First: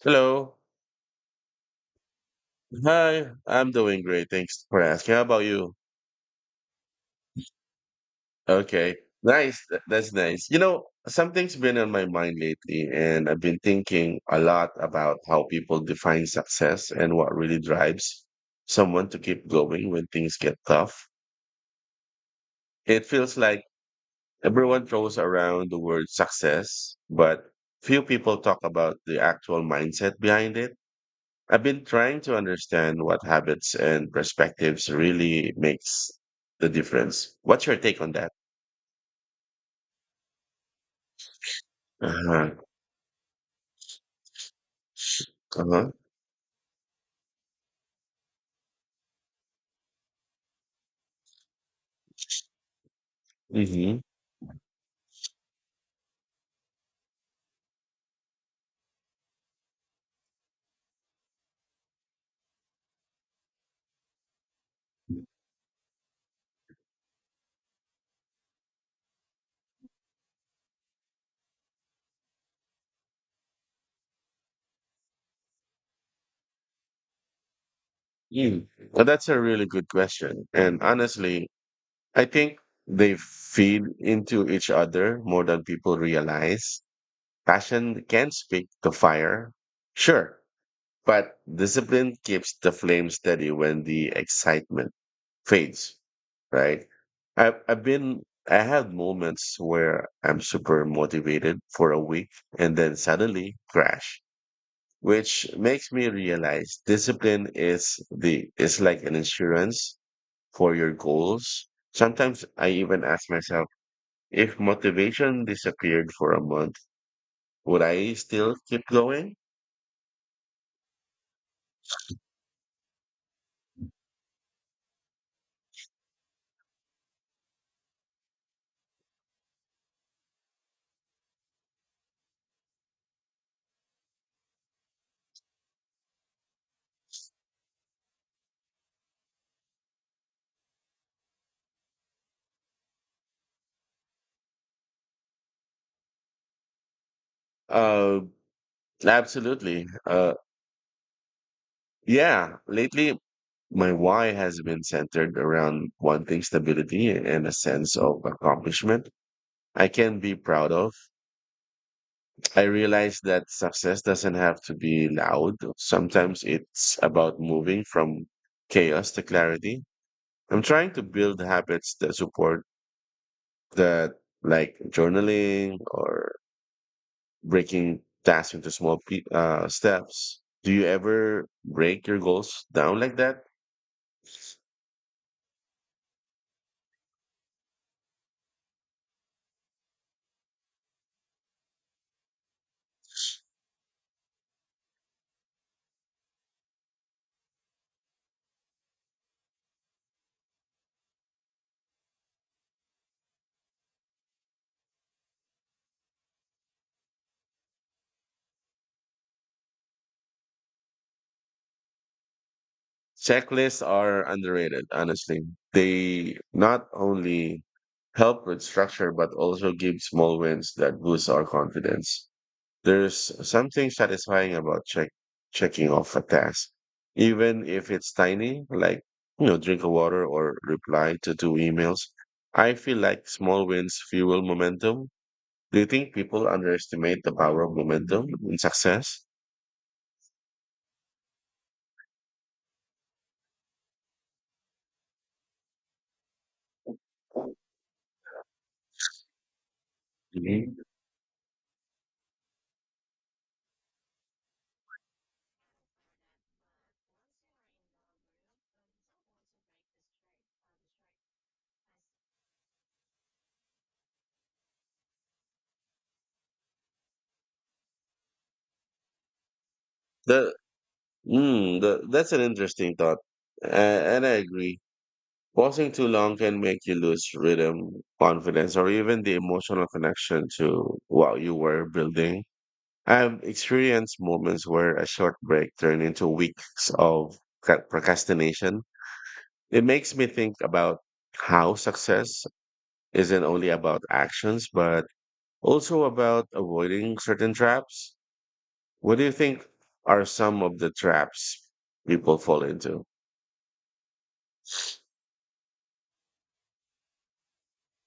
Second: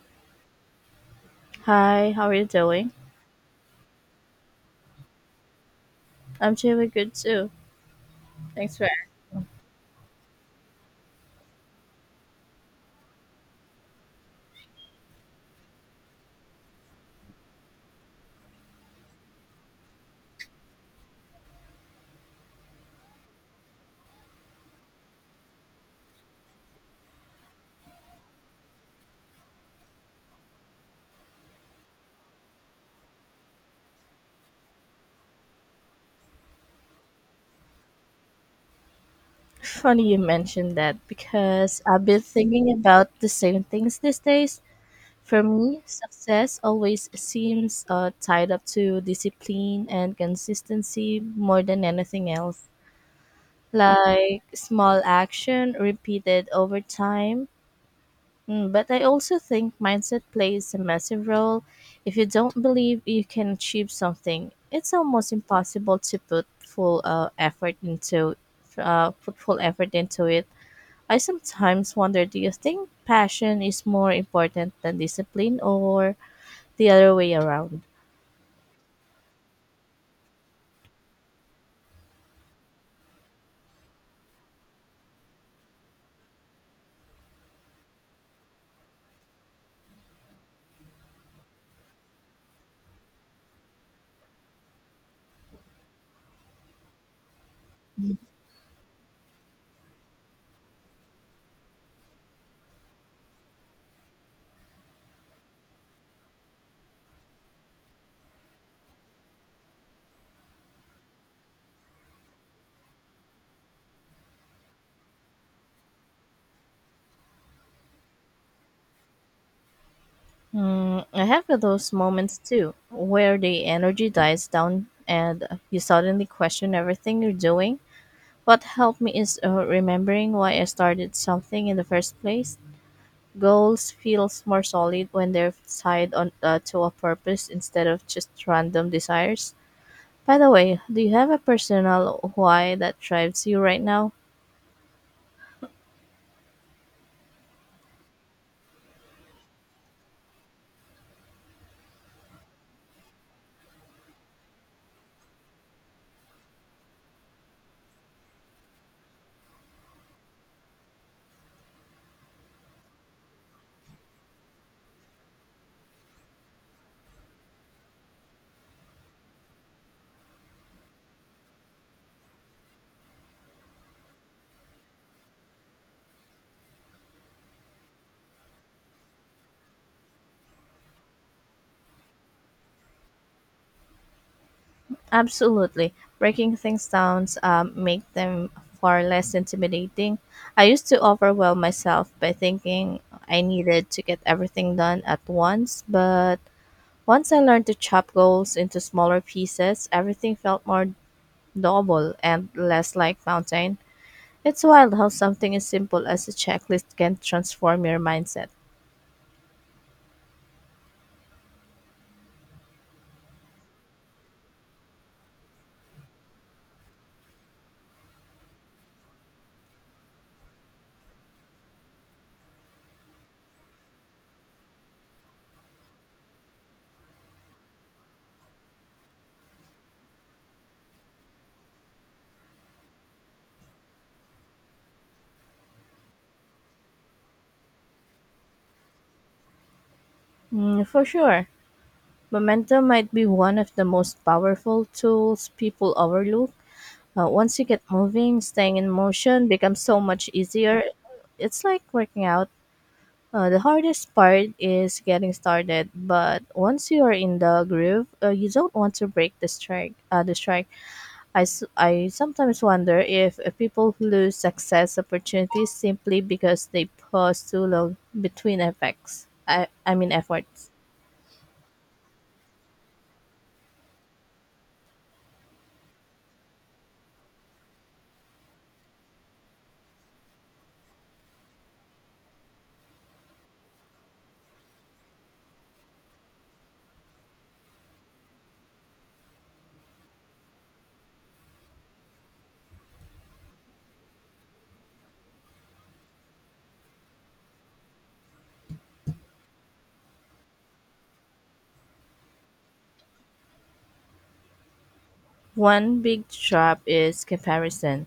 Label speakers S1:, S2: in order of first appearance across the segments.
S1: Hello.
S2: Hi, how are you doing?
S1: Hi. I'm doing great. Thanks for asking. How about you?
S2: I'm doing good too. Thanks for
S1: Okay. Nice. That's nice. You know, something's been on my mind lately, and I've been thinking a lot about how people define success and what really drives someone to keep going when things get tough. It feels like everyone throws around the word success, but few people talk about the actual mindset behind it. I've been trying to understand what habits and perspectives really makes the difference. What's your take on that?
S2: asking. Funny you mentioned that because I've been
S1: Uh-huh.
S2: thinking about the same things these days. For me,
S1: Uh-huh.
S2: success always seems tied up to discipline and consistency more than anything else.
S1: Hmm.
S2: Like small action repeated over time. Mm, but I also think mindset plays a massive role. If you don't believe you can achieve something, it's almost impossible to put full effort into put full effort into it. I sometimes wonder, do you think passion is more important than discipline, or the other way around?
S1: Mm. Well, that's a really good question. And honestly, I think they feed into each other more than people realize. Passion can speak to fire, sure, but discipline keeps the flame steady when the excitement fades, right? I've been I had moments where I'm super motivated for a week and then suddenly crash, which makes me realize discipline is the is like an insurance for your goals. Sometimes I even ask myself, if motivation disappeared for a month, would I still keep going?
S2: Mm, I have those moments too, where the energy dies down and you suddenly question everything you're doing. What helped me is remembering why I started something in the first place. Goals feels more solid when they're tied on to a purpose instead of just random desires. By the way, do you have a personal why that drives you right now?
S1: Uh, absolutely. Yeah, lately my why has been centered around wanting stability and a sense of accomplishment I can be proud of. I realize that success doesn't have to be loud. Sometimes it's about moving from chaos to clarity. I'm trying to build habits that support that, like journaling or breaking tasks into steps. Do you ever break your goals down like that?
S2: Absolutely. Breaking things down make them far less intimidating. I used to overwhelm myself by thinking I needed to get everything done at once, but once I learned to chop goals into smaller pieces, everything felt more doable and less like mountain. It's wild how something as simple as a checklist can transform your mindset.
S1: Checklists are underrated, honestly. They not only help with structure, but also give small wins that boost our confidence. There's something satisfying about checking off a task, even if it's tiny, like drink a water or reply to two emails. I feel like small wins fuel momentum. Do you think people underestimate the power of momentum in success?
S2: Mm, for sure. Momentum might be one of the most powerful tools people overlook. Once you get moving, staying in motion becomes so much
S1: Mhm.
S2: easier. It's like working out. The hardest part is getting started, but once you are in the groove, you don't want to break the strike. I sometimes wonder if people lose success opportunities simply because they pause too long between effects. I mean
S1: The
S2: efforts.
S1: That's an interesting thought. A- and I agree. Pausing too long can make you lose rhythm, confidence, or even the emotional connection to what you were building. I've experienced moments where a short break turned into weeks of procrastination. It makes me think about how success isn't only about actions, but also about avoiding certain traps. What do you think are some of the traps people fall into?
S2: One big trap is comparison.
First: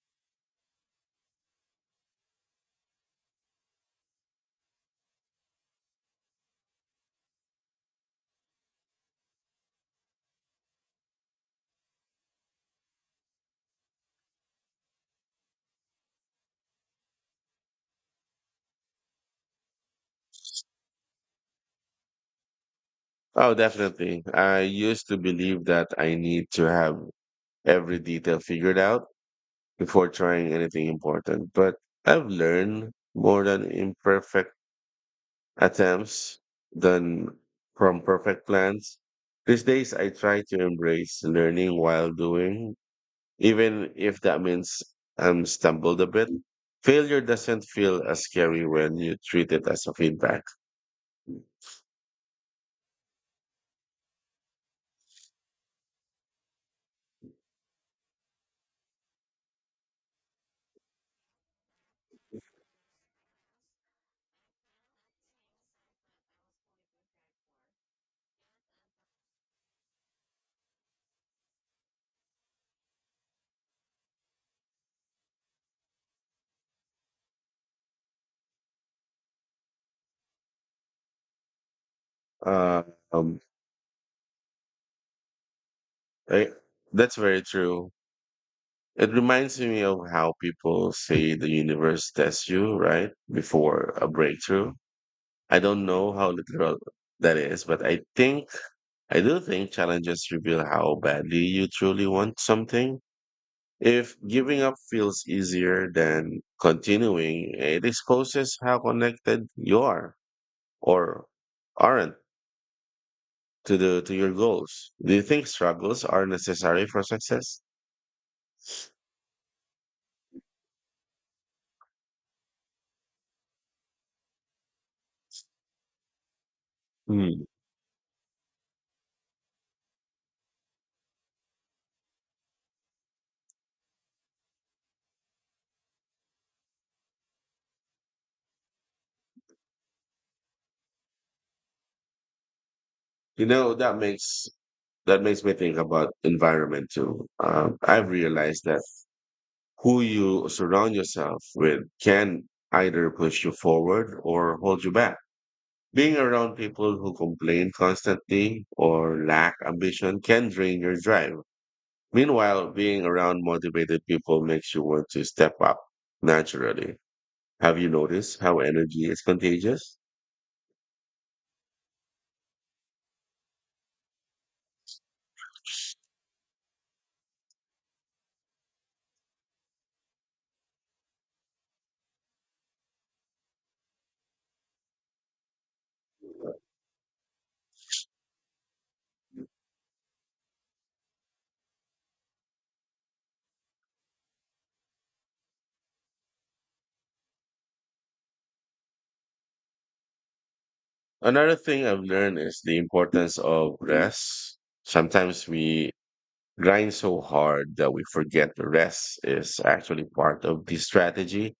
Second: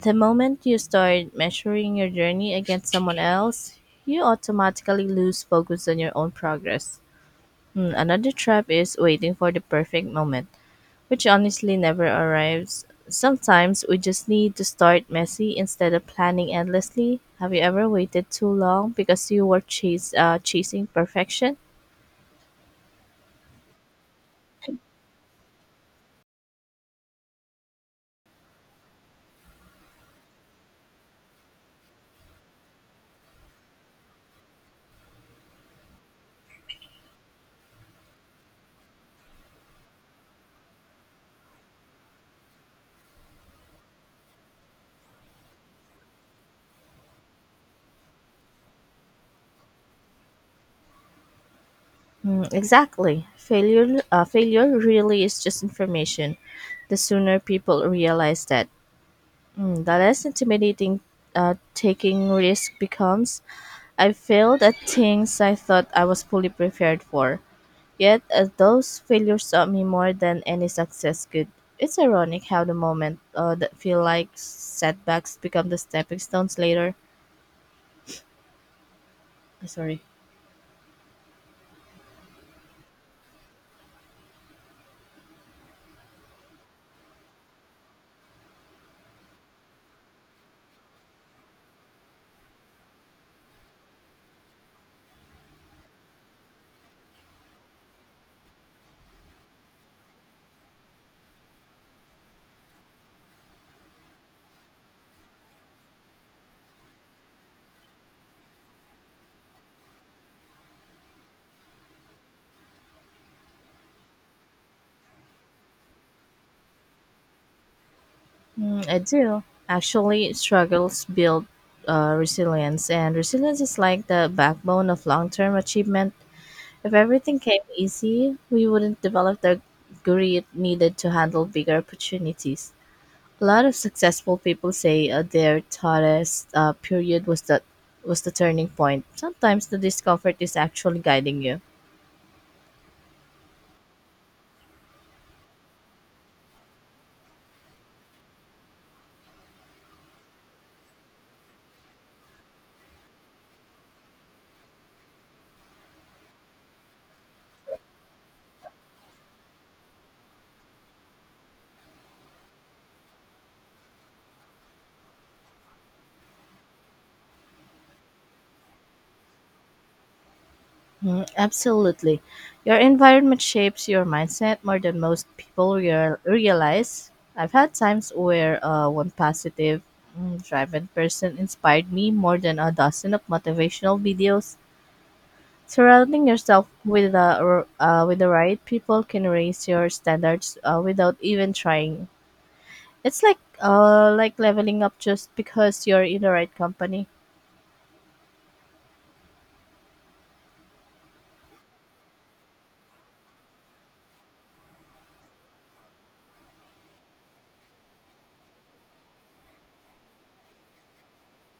S2: The moment you start measuring your journey against someone else, you automatically lose focus on your own progress. Mm, another trap is waiting for the perfect moment, which honestly never arrives. Sometimes we just need to start messy instead of planning endlessly. Have you ever waited too long because you were chasing perfection?
S1: Oh, definitely. I used to believe that I need to have every detail figured out before trying anything important, but I've learned more than imperfect attempts than from perfect plans. These days, I try to embrace learning while doing, even if that means I'm stumbled a bit. Failure doesn't feel as scary when you treat it as a feedback.
S2: Mm, exactly. Failure really is just information. The sooner people realize that, mm, the less intimidating taking risk becomes. I failed at things I thought I was fully prepared for. Yet, as those failures taught me more than any success could. It's ironic how the moment that feel like setbacks become the stepping stones later. Sorry.
S1: Uh, um, I, that's very true. It reminds me of how people say the universe tests you, right? Before a breakthrough. I don't know how literal that is, but I do think challenges reveal how badly you truly want something. If giving up feels easier than continuing, it exposes how connected you are or aren't to the to your goals. Do you think struggles are necessary for success?
S2: Mm, I do. Actually, struggles build resilience, and resilience is like the backbone of long term achievement. If everything
S1: Hmm.
S2: came easy, we wouldn't develop the grit needed to handle bigger opportunities. A lot of successful people say their toughest period was the turning point. Sometimes the discomfort is actually guiding you.
S1: You know, that makes me think about environment too. I've realized that who you surround yourself with can either push you forward or hold you back. Being around people who complain constantly or lack ambition can drain your drive. Meanwhile, being around motivated people makes you want to step up naturally. Have you noticed how energy is contagious?
S2: Mm, absolutely, your environment shapes your mindset more than most people realize. I've had times where one positive, mm, driven person inspired me more than a dozen of motivational videos. Surrounding yourself with the right people can raise your standards without even trying. It's like leveling up just because you're in the right company.
S1: Another thing I've learned is the importance of rest. Sometimes we grind so hard that we forget rest is actually part of the strategy,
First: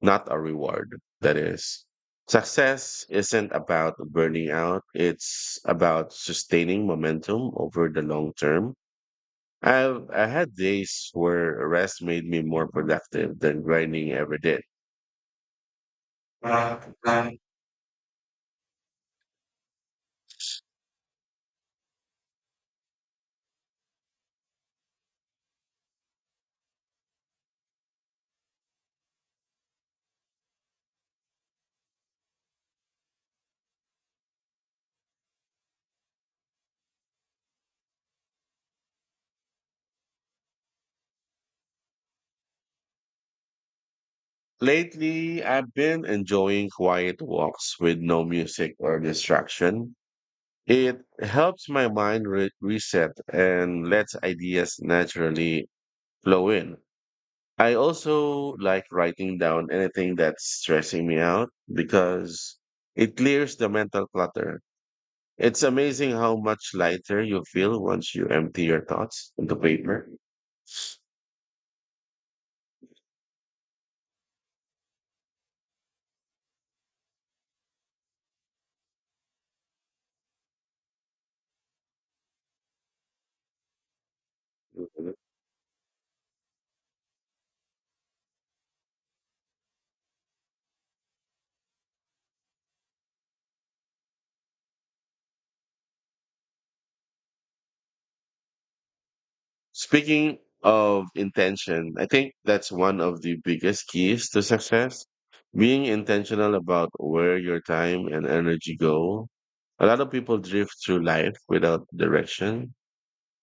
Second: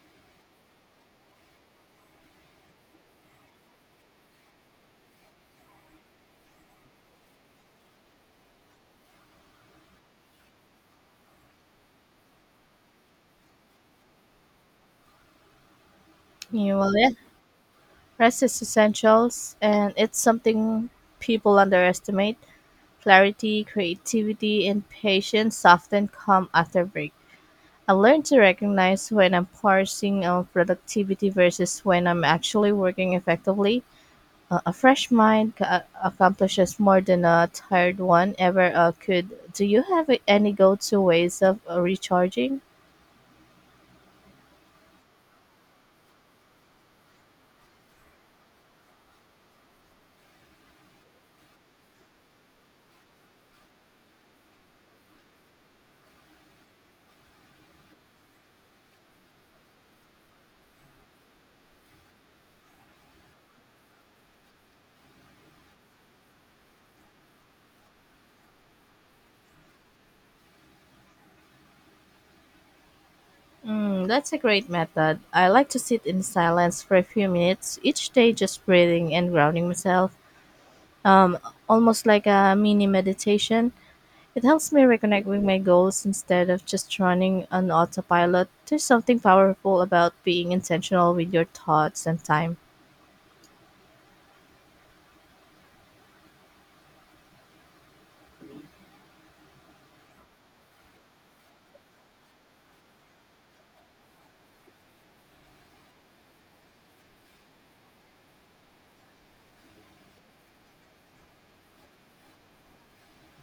S1: not a reward. That is, success isn't about burning out, it's about sustaining momentum over the long term. I had days where rest made me more productive than grinding ever did.
S2: You will yeah. Rest is essentials and it's something people underestimate. Clarity, creativity, and patience often come after break. I learned to recognize when I'm parsing on productivity versus when I'm actually working effectively. A fresh mind accomplishes more than a tired one ever could. Do you have any go-to ways of recharging?
S1: Lately, I've been enjoying quiet walks with no music or distraction. It helps my mind reset and lets ideas naturally flow in. I also like writing down anything that's stressing me out because it clears the mental clutter. It's amazing how much lighter you feel once you empty your thoughts into paper.
S2: Mm, that's a great method. I like to sit in silence for a few minutes each day, just breathing and grounding myself, um, almost like a mini meditation. It helps me reconnect with my goals instead of just running on autopilot. There's something powerful about being intentional with your thoughts and time.
S1: Speaking of intention, I think that's one of the biggest keys to success. Being intentional about where your time and energy go. A lot of people drift through life without direction,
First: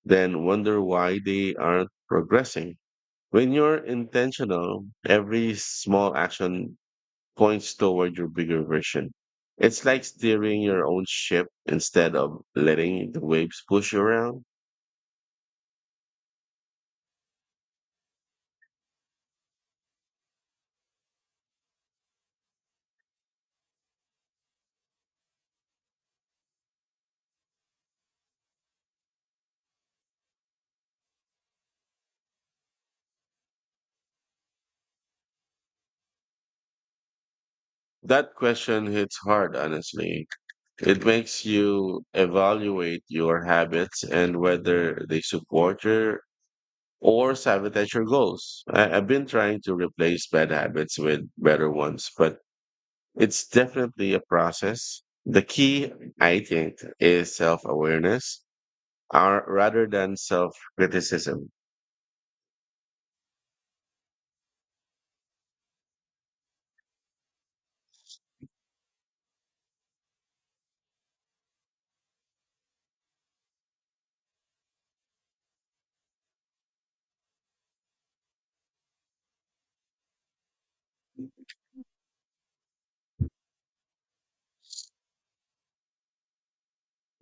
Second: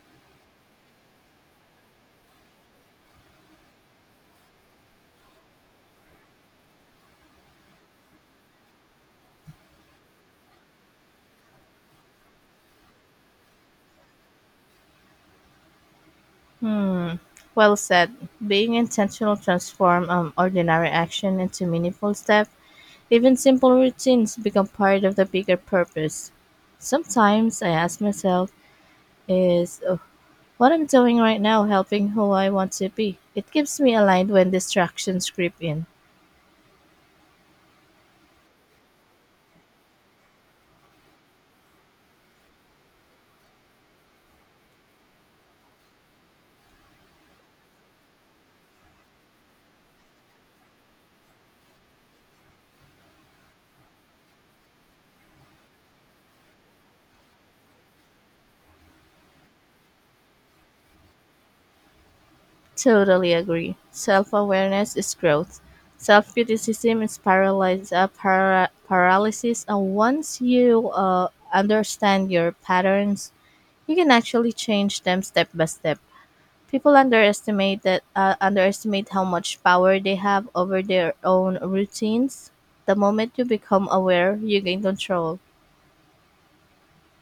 S1: then wonder why they aren't progressing. When you're intentional, every small action points toward your bigger version. It's like steering your own ship instead of letting the waves push you around.
S2: Hmm. Well said. Being intentional transform ordinary action into meaningful steps. Even simple routines become part of the bigger purpose. Sometimes I ask myself, is what I'm doing right now, helping who I want to be. It keeps me aligned when distractions creep in.
S1: That question hits hard, honestly. It makes you evaluate your habits and whether they support your or sabotage your goals. I've been trying to replace bad habits with better ones, but it's definitely a process. The key, I think, is self awareness or rather than self criticism.
S2: Totally agree. Self awareness is growth. Self criticism is paralysis, paralysis, and once you understand your patterns, you can actually change them step by step. People underestimate that underestimate how much power they have over their own routines. The moment you become aware, you gain control.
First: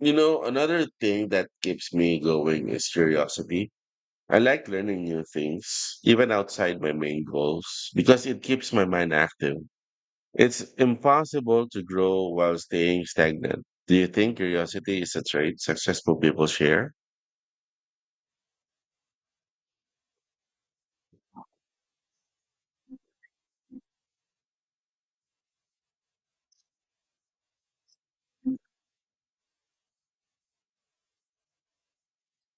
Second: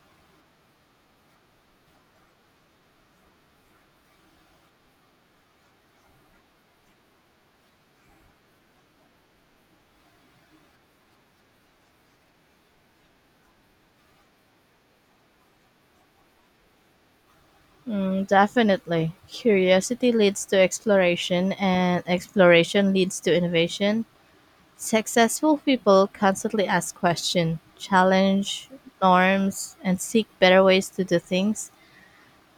S1: You know, another thing that keeps me going is curiosity. I like learning new things, even outside my main goals, because it keeps my mind active. It's impossible to grow while staying stagnant. Do you think curiosity is a trait successful people share?
S2: Mm, definitely. Curiosity leads to exploration, and exploration leads to innovation. Successful people constantly ask questions, challenge norms, and seek better ways to do things.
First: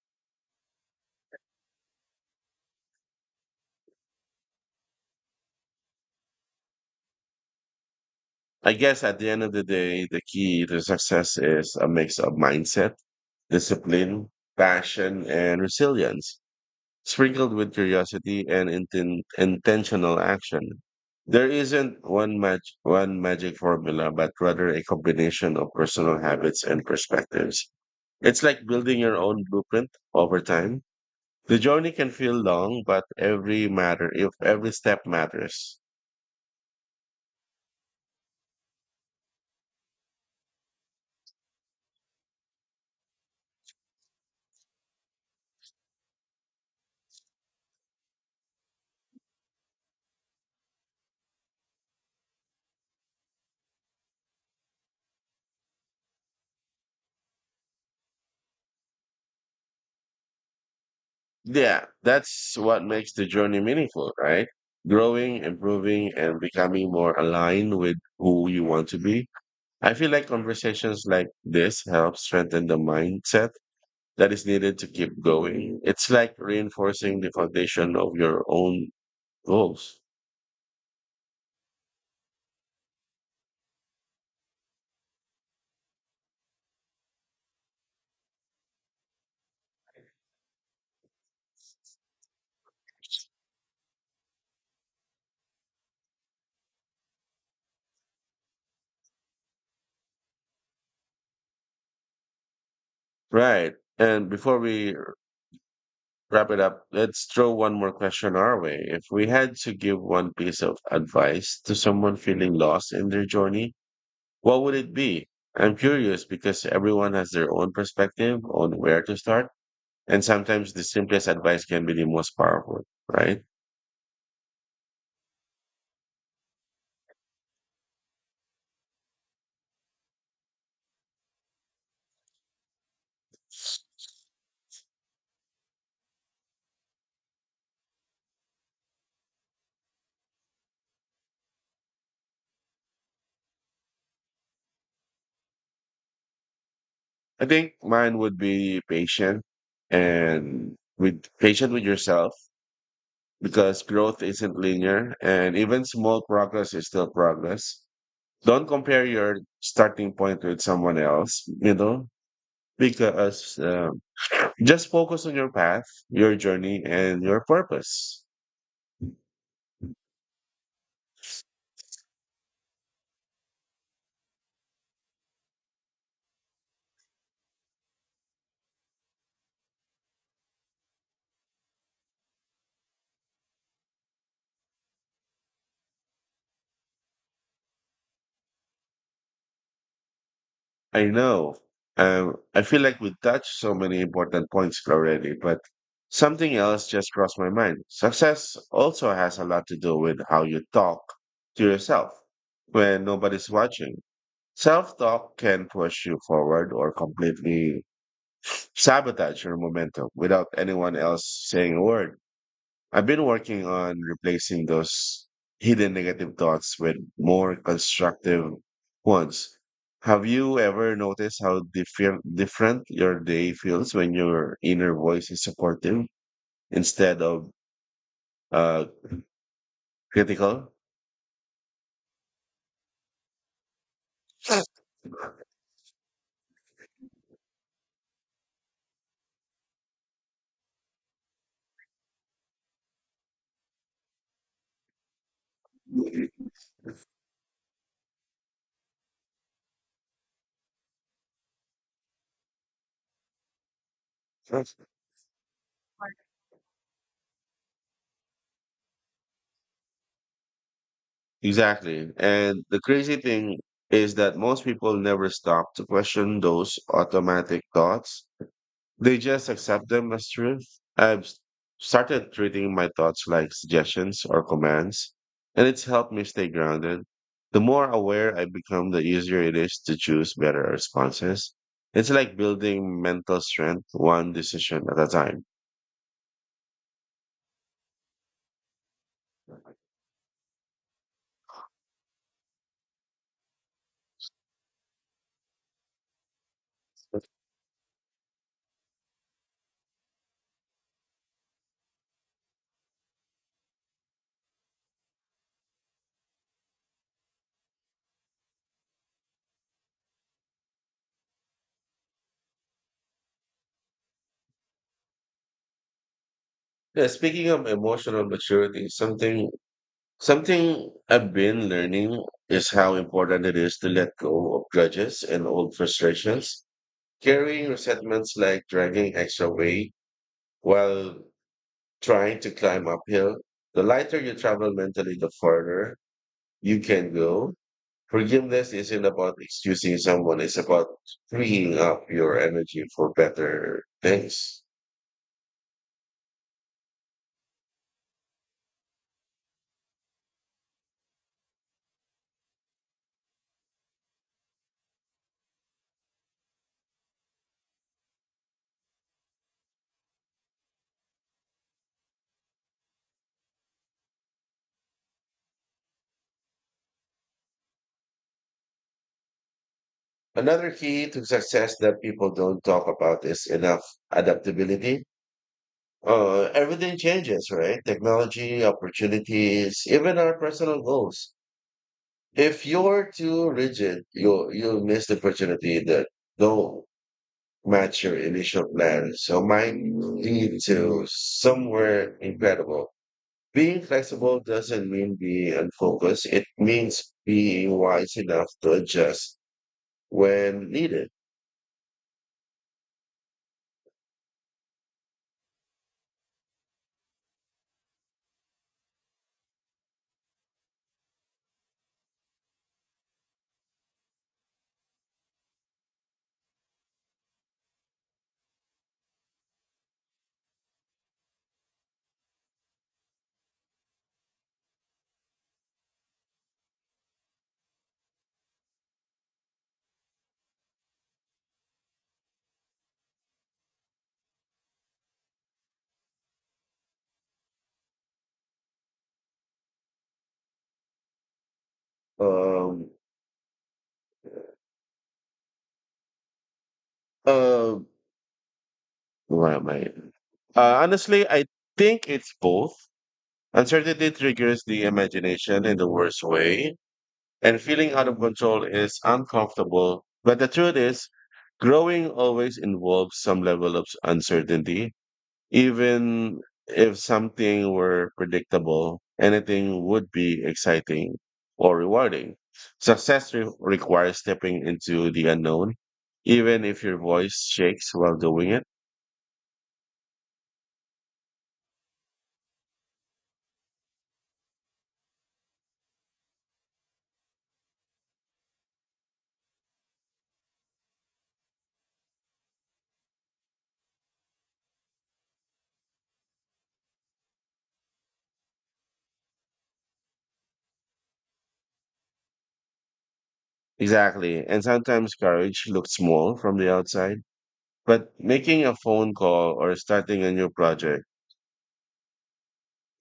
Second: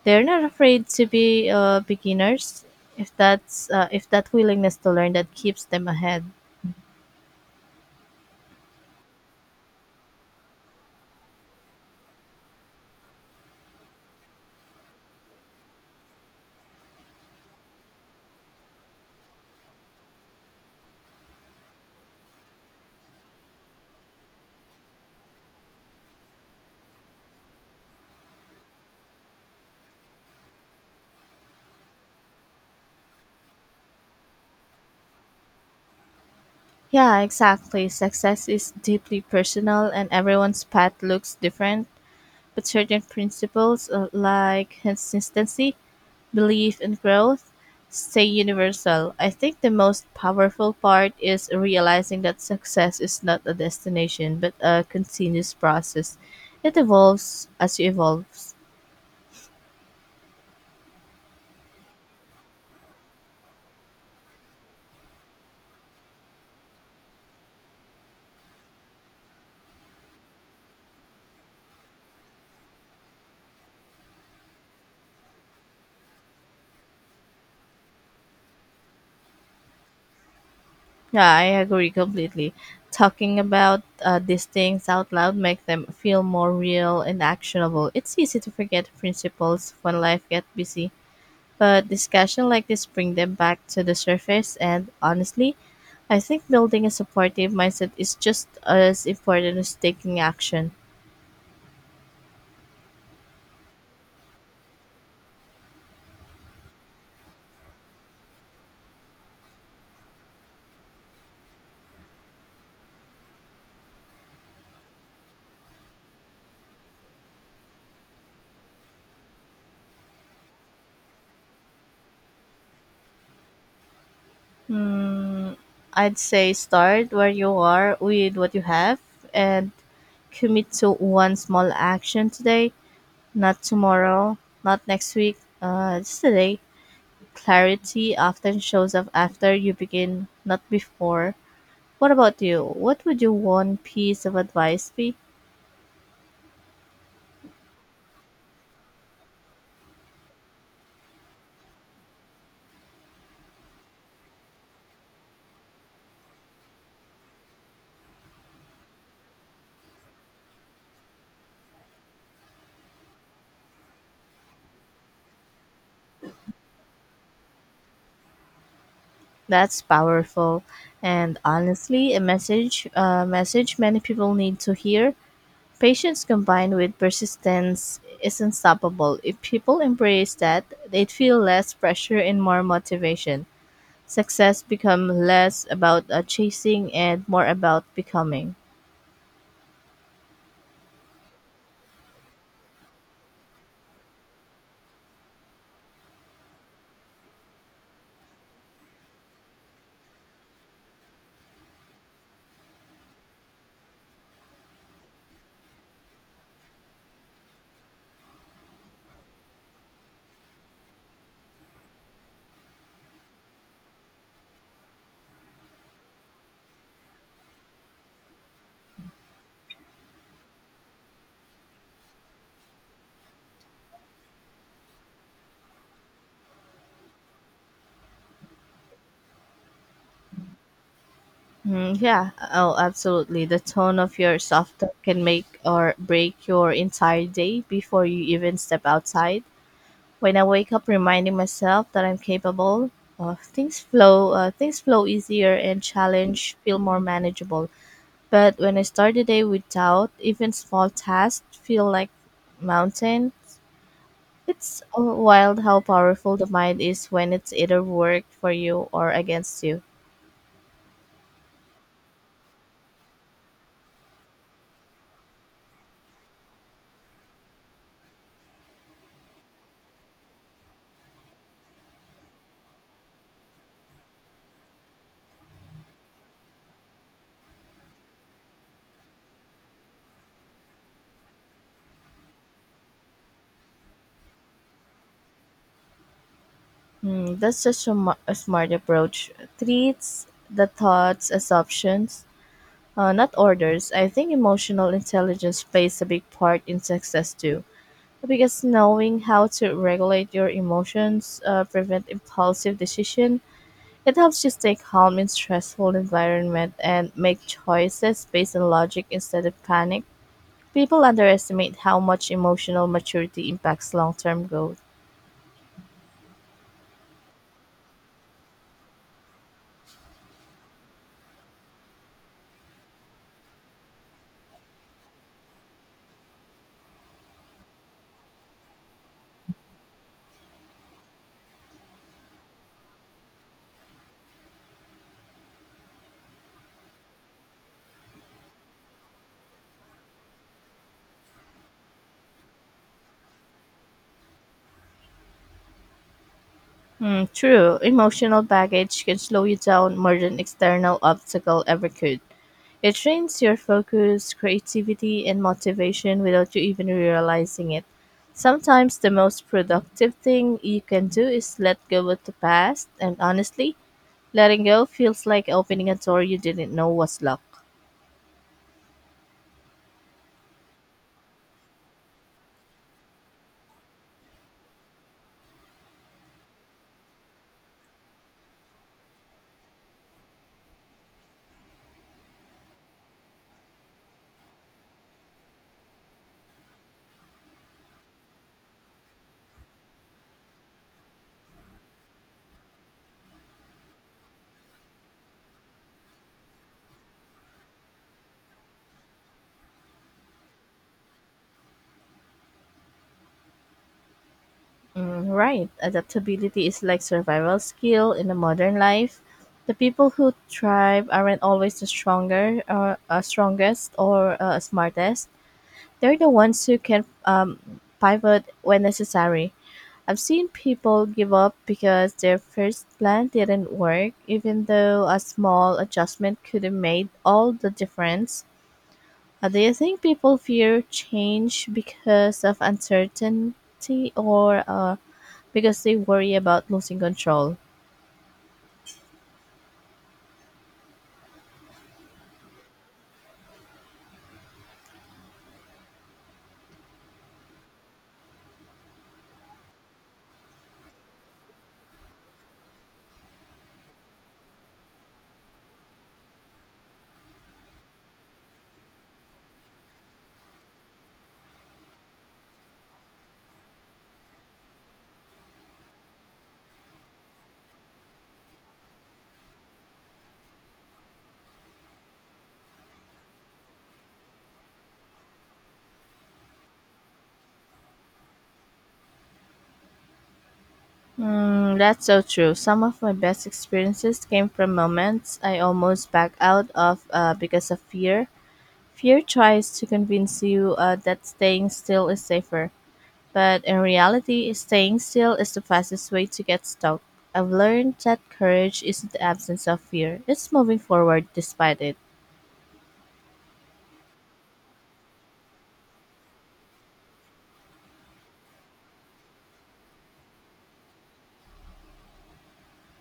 S2: They're not afraid to be beginners if that's if that willingness to learn that keeps them ahead.
S1: I guess at the end of the day, the key to success is a mix of mindset, discipline, passion, and resilience, sprinkled with curiosity and intentional action. There isn't one magic formula, but rather a combination of personal habits and perspectives. It's like building your own blueprint over time. The journey can feel long, but every matter, if every step matters.
S2: Yeah, exactly. Success is deeply personal, and everyone's path looks different. But certain principles like consistency belief and growth stay universal. I think the most powerful part is realizing that success is not a destination but a continuous process. It evolves as you evolve.
S1: Yeah, that's what makes the journey meaningful, right? Growing, improving, and becoming more aligned with who you want to be. I feel like conversations like this help strengthen the mindset that is needed to keep going. It's like reinforcing the foundation of your own goals.
S2: Yeah, I agree completely. Talking about these things out loud make them feel more real and actionable. It's easy to forget principles when life gets busy. But discussion like this bring them back to the surface, and honestly, I think building a supportive mindset is just as important as taking action.
S1: Right. And before we wrap it up, let's throw one more question our way. If we had to give one piece of advice to someone feeling lost in their journey, what would it be? I'm curious because everyone has their own perspective on where to start, and sometimes the simplest advice can be the most powerful, right?
S2: Hmm, I'd say start where you are with what you have and commit to one small action today, not tomorrow, not next week, just today. Clarity often shows up after you begin, not before. What about you? What would your one piece of advice be?
S1: I think mine would be patient and with patient with yourself because growth isn't linear and even small progress is still progress. Don't compare your starting point with someone else, you know, because just focus on your path, your journey, and your purpose.
S2: That's powerful, and honestly, a message many people need to hear. Patience combined with persistence is unstoppable. If people embrace that, they'd feel less pressure and more motivation. Success become less about chasing and more about becoming.
S1: I know. I feel like we touched so many important points already, but something else just crossed my mind. Success also has a lot to do with how you talk to yourself when nobody's watching. Self talk can push you forward or completely sabotage your momentum without anyone else saying a word. I've been working on replacing those hidden negative thoughts with more constructive ones. Have you ever noticed how different your day feels when your inner voice is supportive instead of uh, critical?
S2: Mm, yeah, oh, absolutely. The tone of your soft talk can make or break your entire day before you even step outside. When I wake up reminding myself that I'm capable, things flow easier and challenge feel more manageable. But when I start the day with doubt, even small tasks feel like mountain. It's wild how powerful the mind is when it's either work for you or against you.
S1: Exactly. And the crazy thing is that most people never stop to question those automatic thoughts. They just accept them as truth. I've s- started treating my thoughts like suggestions or commands, and it's helped me stay grounded. The more aware I become, the easier it is to choose better responses. It's like building mental strength one decision at a time.
S2: Hmm, that's just a smart approach. Treats the thoughts as options, not orders. I think emotional intelligence plays a big part in success too. Because knowing how to regulate your emotions, prevent impulsive decision, it helps you stay calm in stressful environment and make choices based on logic instead of panic. People underestimate how much emotional maturity impacts long-term growth.
S1: Yeah, speaking of emotional maturity, something I've been learning is how important it is to let go of grudges and old frustrations. Carrying resentments like dragging extra weight while trying to climb uphill. The lighter you travel mentally, the further you can go. Forgiveness isn't about excusing someone, it's about freeing up your energy for better things.
S2: Hmm, true, emotional baggage can slow you down more than external obstacle ever could. It trains your focus, creativity, and motivation without you even realizing it. Sometimes the most productive thing you can do is let go of the past, and honestly, letting go feels like opening a door you didn't know was locked.
S1: Another key to success that people don't talk about is enough adaptability. Everything changes, right? Technology, opportunities, even our personal goals. If you're too rigid, you'll miss the opportunity that no match your initial plan. So mine lead to somewhere incredible. Being flexible doesn't mean being unfocused. It means being wise enough to adjust when needed.
S2: Mm, right, adaptability is like survival skill in a modern life. The people who thrive aren't always the stronger, or strongest, or smartest. They're the ones who can pivot when necessary. I've seen people give up because their first plan didn't work, even though a small adjustment could have made all the difference. Do you think people fear change because of uncertainty or because they worry about losing control?
S1: Um, uh, what am I? Honestly, I think it's both. Uncertainty triggers the imagination in the worst way, and feeling out of control is uncomfortable. But the truth is, growing always involves some level of uncertainty. Even if something were predictable, anything would be exciting or rewarding. Success requires stepping into the unknown, even if your voice shakes while doing it.
S2: Hmm, that's so true. Some of my best experiences came from moments I almost backed out of because of fear. Fear tries to convince you that staying still is safer. But in reality, staying still is the fastest way to get stuck. I've learned that courage isn't the absence of fear, it's moving forward despite it.
S1: Exactly. And sometimes courage looks small from the outside. But making a phone call or starting a new project,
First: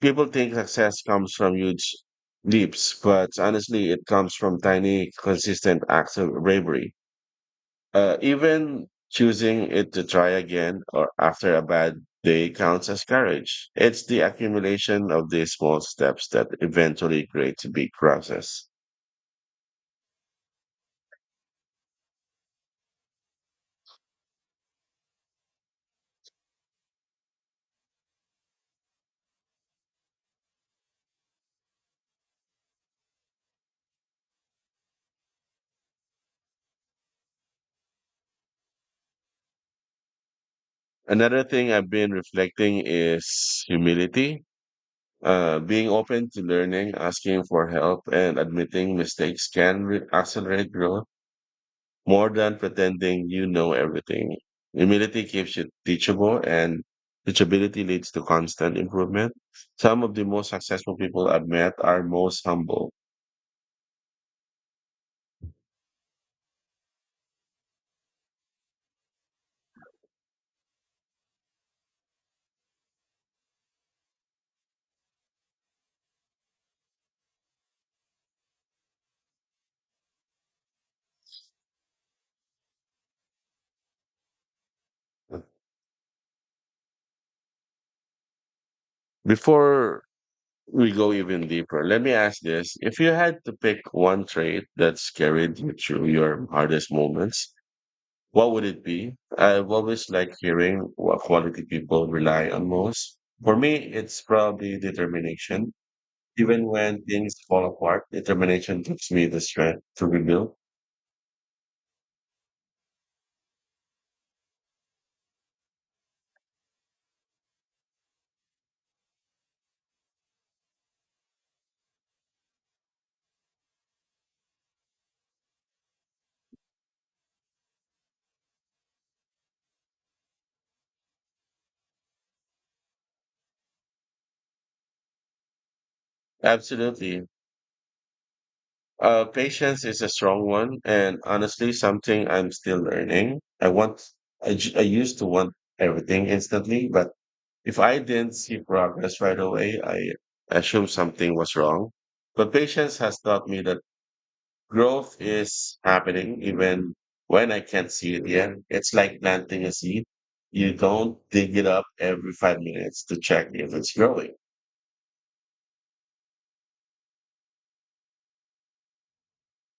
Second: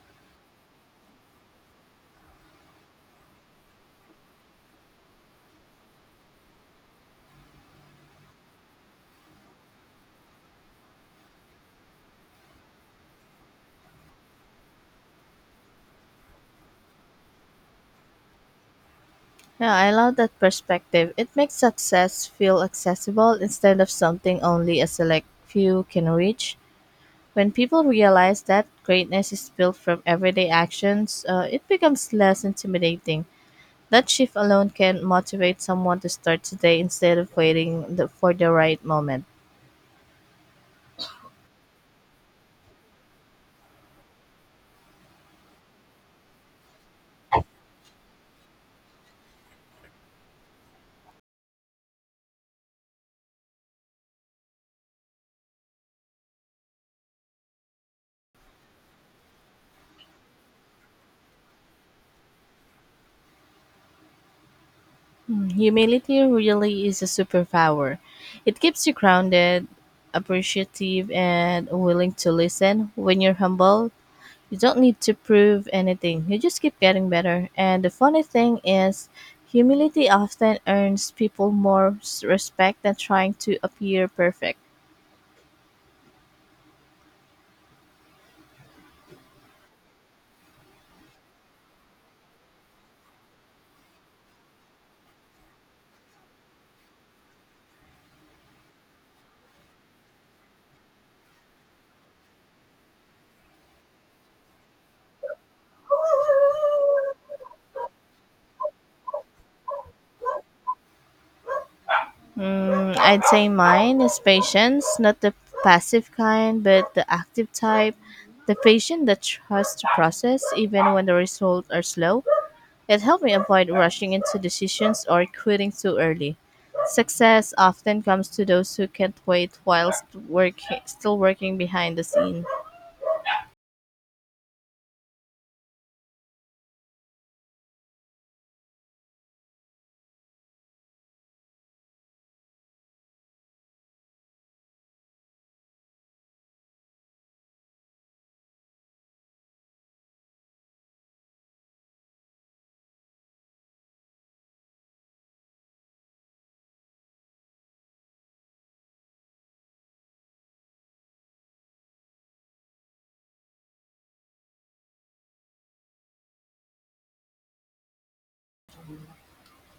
S1: people think success comes from huge leaps, but honestly, it comes from tiny, consistent acts of bravery. Even choosing it to try again or after a bad day counts as courage. It's the accumulation of these small steps that eventually create big process.
S2: Yeah, I love that perspective. It makes success feel accessible instead of something only a select few can reach. When people realize that greatness is built from everyday actions, it becomes less intimidating. That shift alone can motivate someone to start today instead of waiting for the right moment.
S1: Another thing I've been reflecting is humility. Being open to learning, asking for help, and admitting mistakes can accelerate growth more than pretending you know everything. Humility keeps you teachable, and teachability leads to constant improvement. Some of the most successful people I've met are most humble.
S2: Mm, humility really is a superpower. It keeps you grounded, appreciative, and willing to listen. When you're humble, you don't need to prove anything. You just keep getting better. And the funny thing is, humility often earns people respect than trying to appear perfect.
S1: Before we go even deeper, let me ask this. If you had to pick one trait that's carried you through your hardest moments, what would it be? I've always liked hearing what quality people rely on most. For me, it's probably determination. Even when things fall apart, determination gives me the strength to rebuild.
S2: Mm, I'd say mine is patience, not the passive kind, but the active type, the patient that trusts the process even when the results are slow. It helped me avoid rushing into decisions or quitting too early. Success often comes to those who can't still working behind the scene.
S1: Absolutely. Patience is a strong one, and honestly, something I'm still learning. I used to want everything instantly, but if I didn't see progress right away, I assumed something was wrong. But patience has taught me that growth is happening even when I can't see it yet. It's like planting a seed. You don't dig it up every 5 minutes to check if it's growing.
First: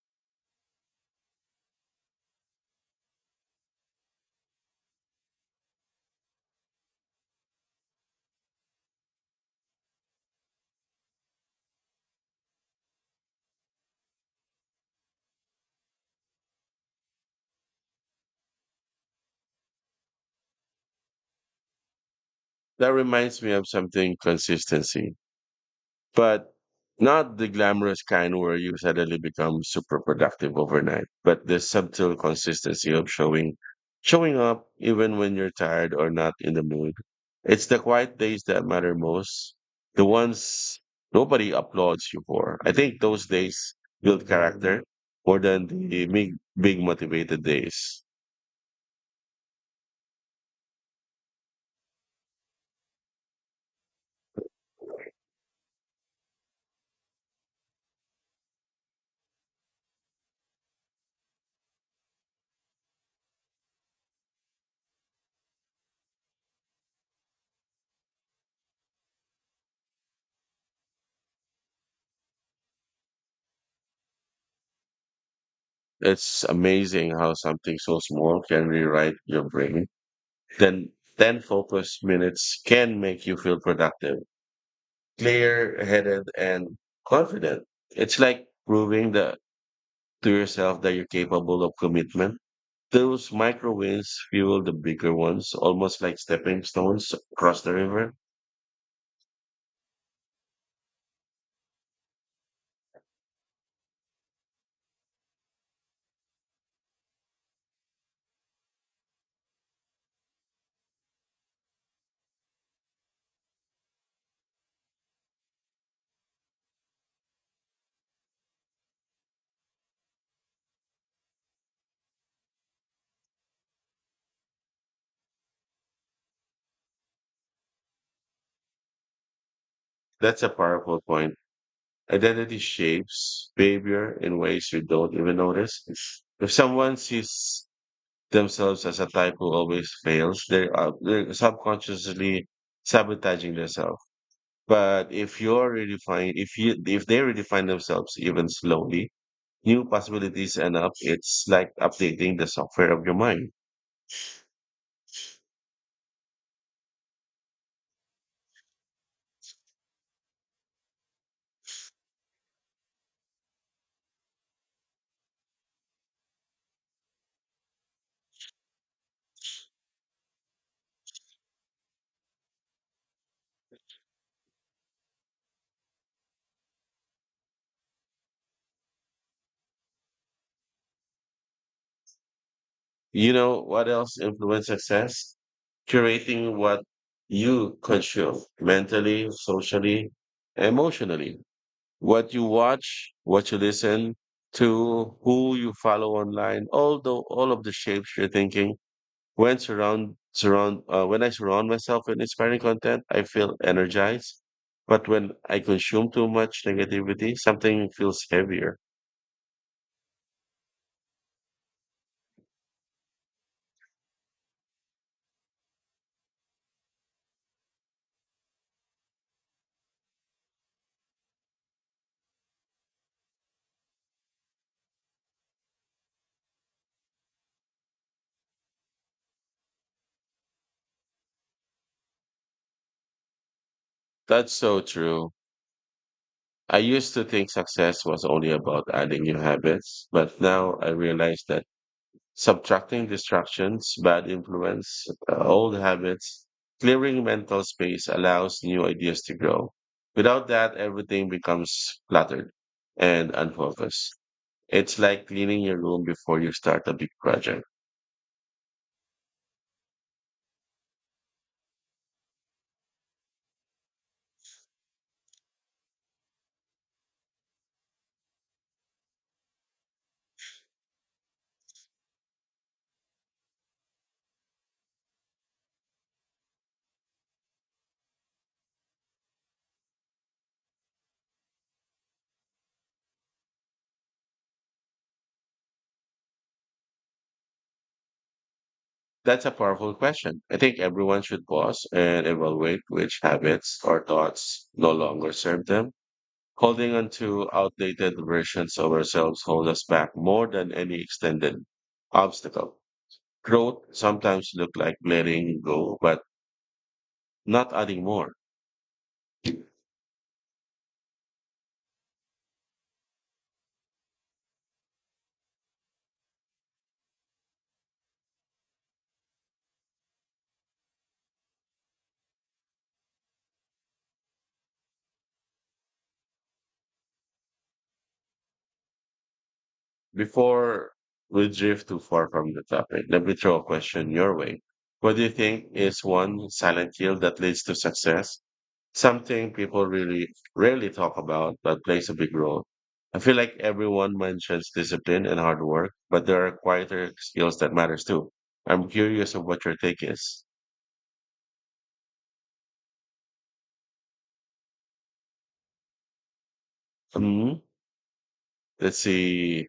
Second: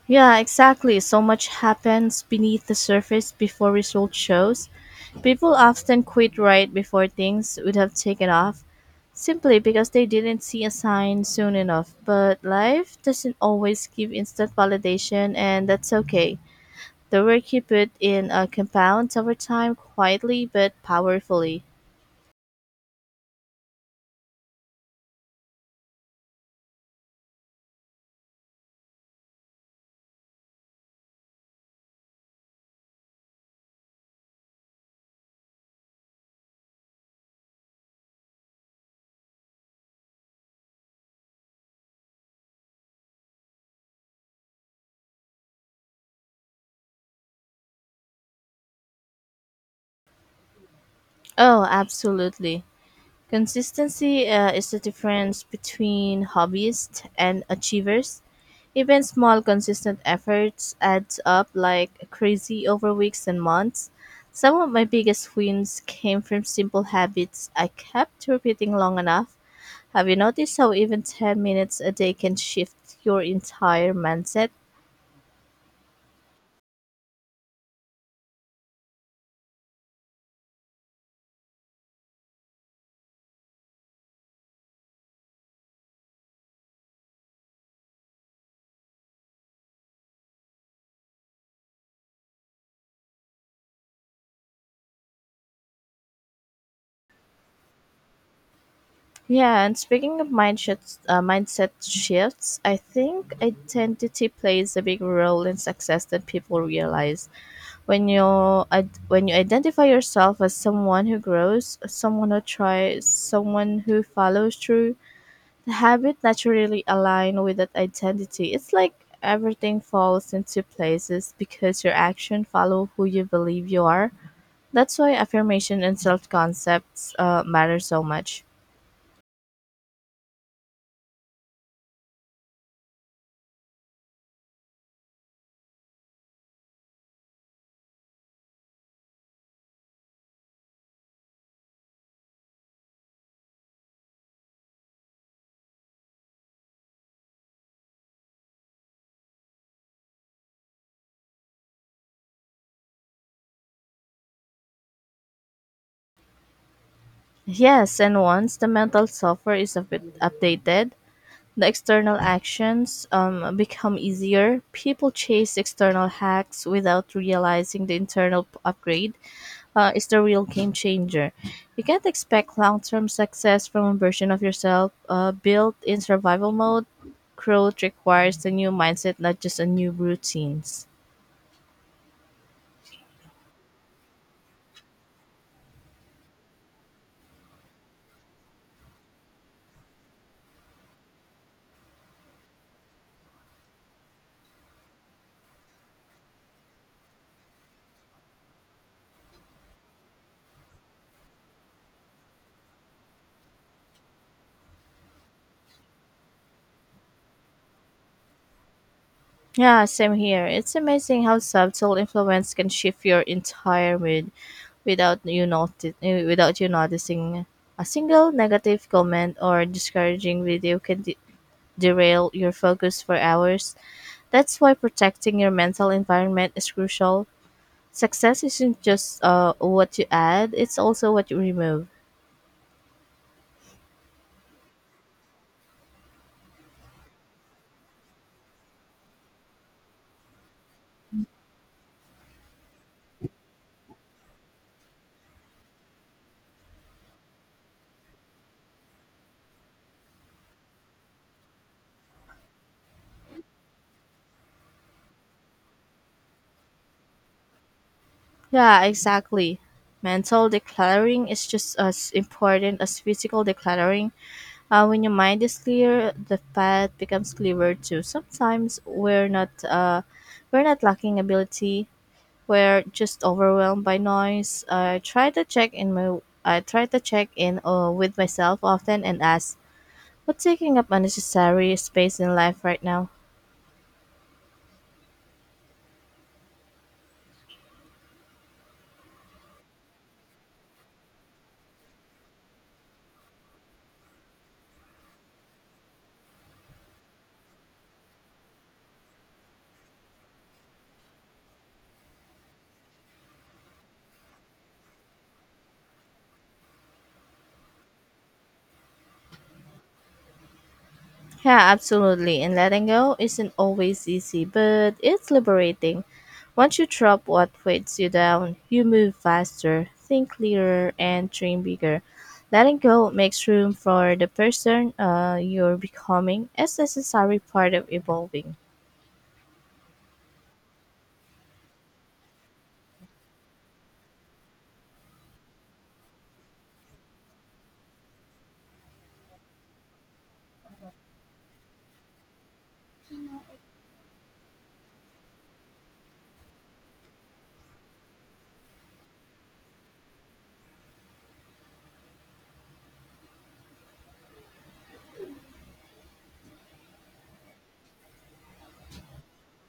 S2: Yeah, exactly. So much happens beneath the surface before result shows. People often quit right before things would have taken off, simply because they didn't see a sign soon enough. But life doesn't always give instant validation, and that's okay. The work you put in compounds over time quietly but powerfully.
S1: That reminds me of something: consistency. But not the glamorous kind where you suddenly become super productive overnight, but the subtle consistency of showing up even when you're tired or not in the mood. It's the quiet days that matter most, the ones nobody applauds you for. I think those days build character more than the big motivated days.
S2: Oh, absolutely. Consistency is the difference between hobbyists and achievers. Even small, consistent efforts add up like crazy over weeks and months. Some of my biggest wins came from simple habits I kept repeating long enough. Have you noticed how even 10 minutes a day can shift your entire mindset?
S1: It's amazing how something so small can rewrite your brain. Then 10 focus minutes can make you feel productive, clear-headed, and confident. It's like proving that to yourself that you're capable of commitment. Those micro wins fuel the bigger ones, almost like stepping stones across the river.
S2: Yeah, and speaking of mindset shifts, I think identity plays a big role in success that people realize. When you identify yourself as someone who grows, someone who tries, someone who follows through, the habit naturally align with that identity. It's like everything falls into places because your action follow who you believe you are. That's why affirmation and self concepts matter so much.
S1: That's a powerful point. Identity shapes behavior in ways you don't even notice. If someone sees themselves as a type who always fails, they're subconsciously sabotaging themselves. But if you're redefine, if you, if they redefine themselves even slowly, new possibilities end up. It's like updating the software of your mind.
S2: Yes, and once the mental software is a bit updated, the external actions become easier. People chase external hacks without realizing the upgrade is the real game changer. You can't expect long term success from a version of yourself built in survival mode. Growth requires a new mindset, not just a new routines.
S1: You know what else influence success? Curating what you consume mentally, socially, emotionally, what you watch, what you listen to, who you follow online, all of the shapes you're thinking. When surround surround when I surround myself with inspiring content, I feel energized. But when I consume too much negativity, something feels heavier.
S2: Yeah, same here. It's amazing how subtle influence can shift your entire mood without without you noticing. A single negative comment or discouraging video can derail your focus for hours. That's why protecting your mental environment is crucial. Success isn't just what you add; it's also what you remove.
S1: That's so true. I used to think success was only about adding new habits, but now I realize that subtracting distractions, bad influence, old habits, clearing mental space allows new ideas to grow. Without that, everything becomes cluttered and unfocused. It's like cleaning your room before you start a big project.
S2: Yeah, exactly. Mental decluttering is just as important as physical decluttering. When your mind is clear, the path becomes clearer too. Sometimes we're not lacking ability. We're just overwhelmed by noise. I try to check in with myself often and ask, what's taking up unnecessary space in life right now?
S1: That's a powerful question. I think everyone should pause and evaluate which habits or thoughts no longer serve them. Holding on to outdated versions of ourselves hold us back more than any extended obstacle. Growth sometimes look like letting go, but not adding more.
S2: Yeah, absolutely. And letting go isn't always easy, but it's liberating. Once you drop what weighs you down, you move faster, think clearer, and dream bigger. Letting go makes room for the person you're becoming as necessary part of evolving.
S1: Before we drift too far from the topic, let me throw a question your way. What do you think is one silent kill that leads to success? Something people really rarely talk about, but plays a big role. I feel like everyone mentions discipline and hard work, but there are quieter skills that matters too. I'm curious of what your take is. Mhm. Let's see.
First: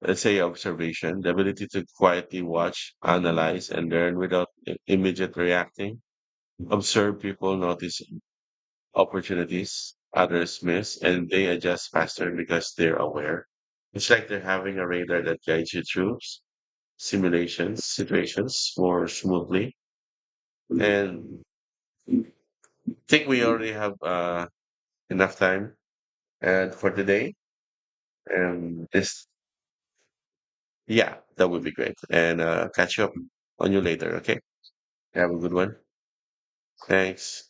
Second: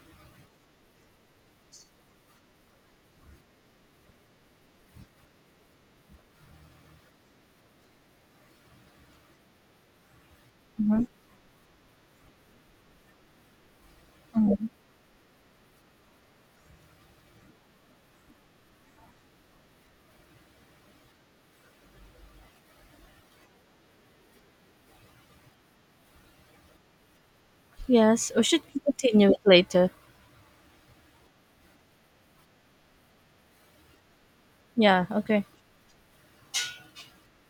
S1: Let's say observation, the ability to quietly watch, analyze, and learn without immediate reacting. Observe people notice opportunities others miss, and they adjust faster because they're aware. It's like they're having a radar that guides you through simulations situations more smoothly. And I think we already have enough time and for today.
S2: Yes, we should
S1: And this,
S2: continue it later?
S1: yeah, that would be great. And catch you up on you later. Okay.
S2: Yeah,
S1: Have a
S2: okay.
S1: good one. Thanks.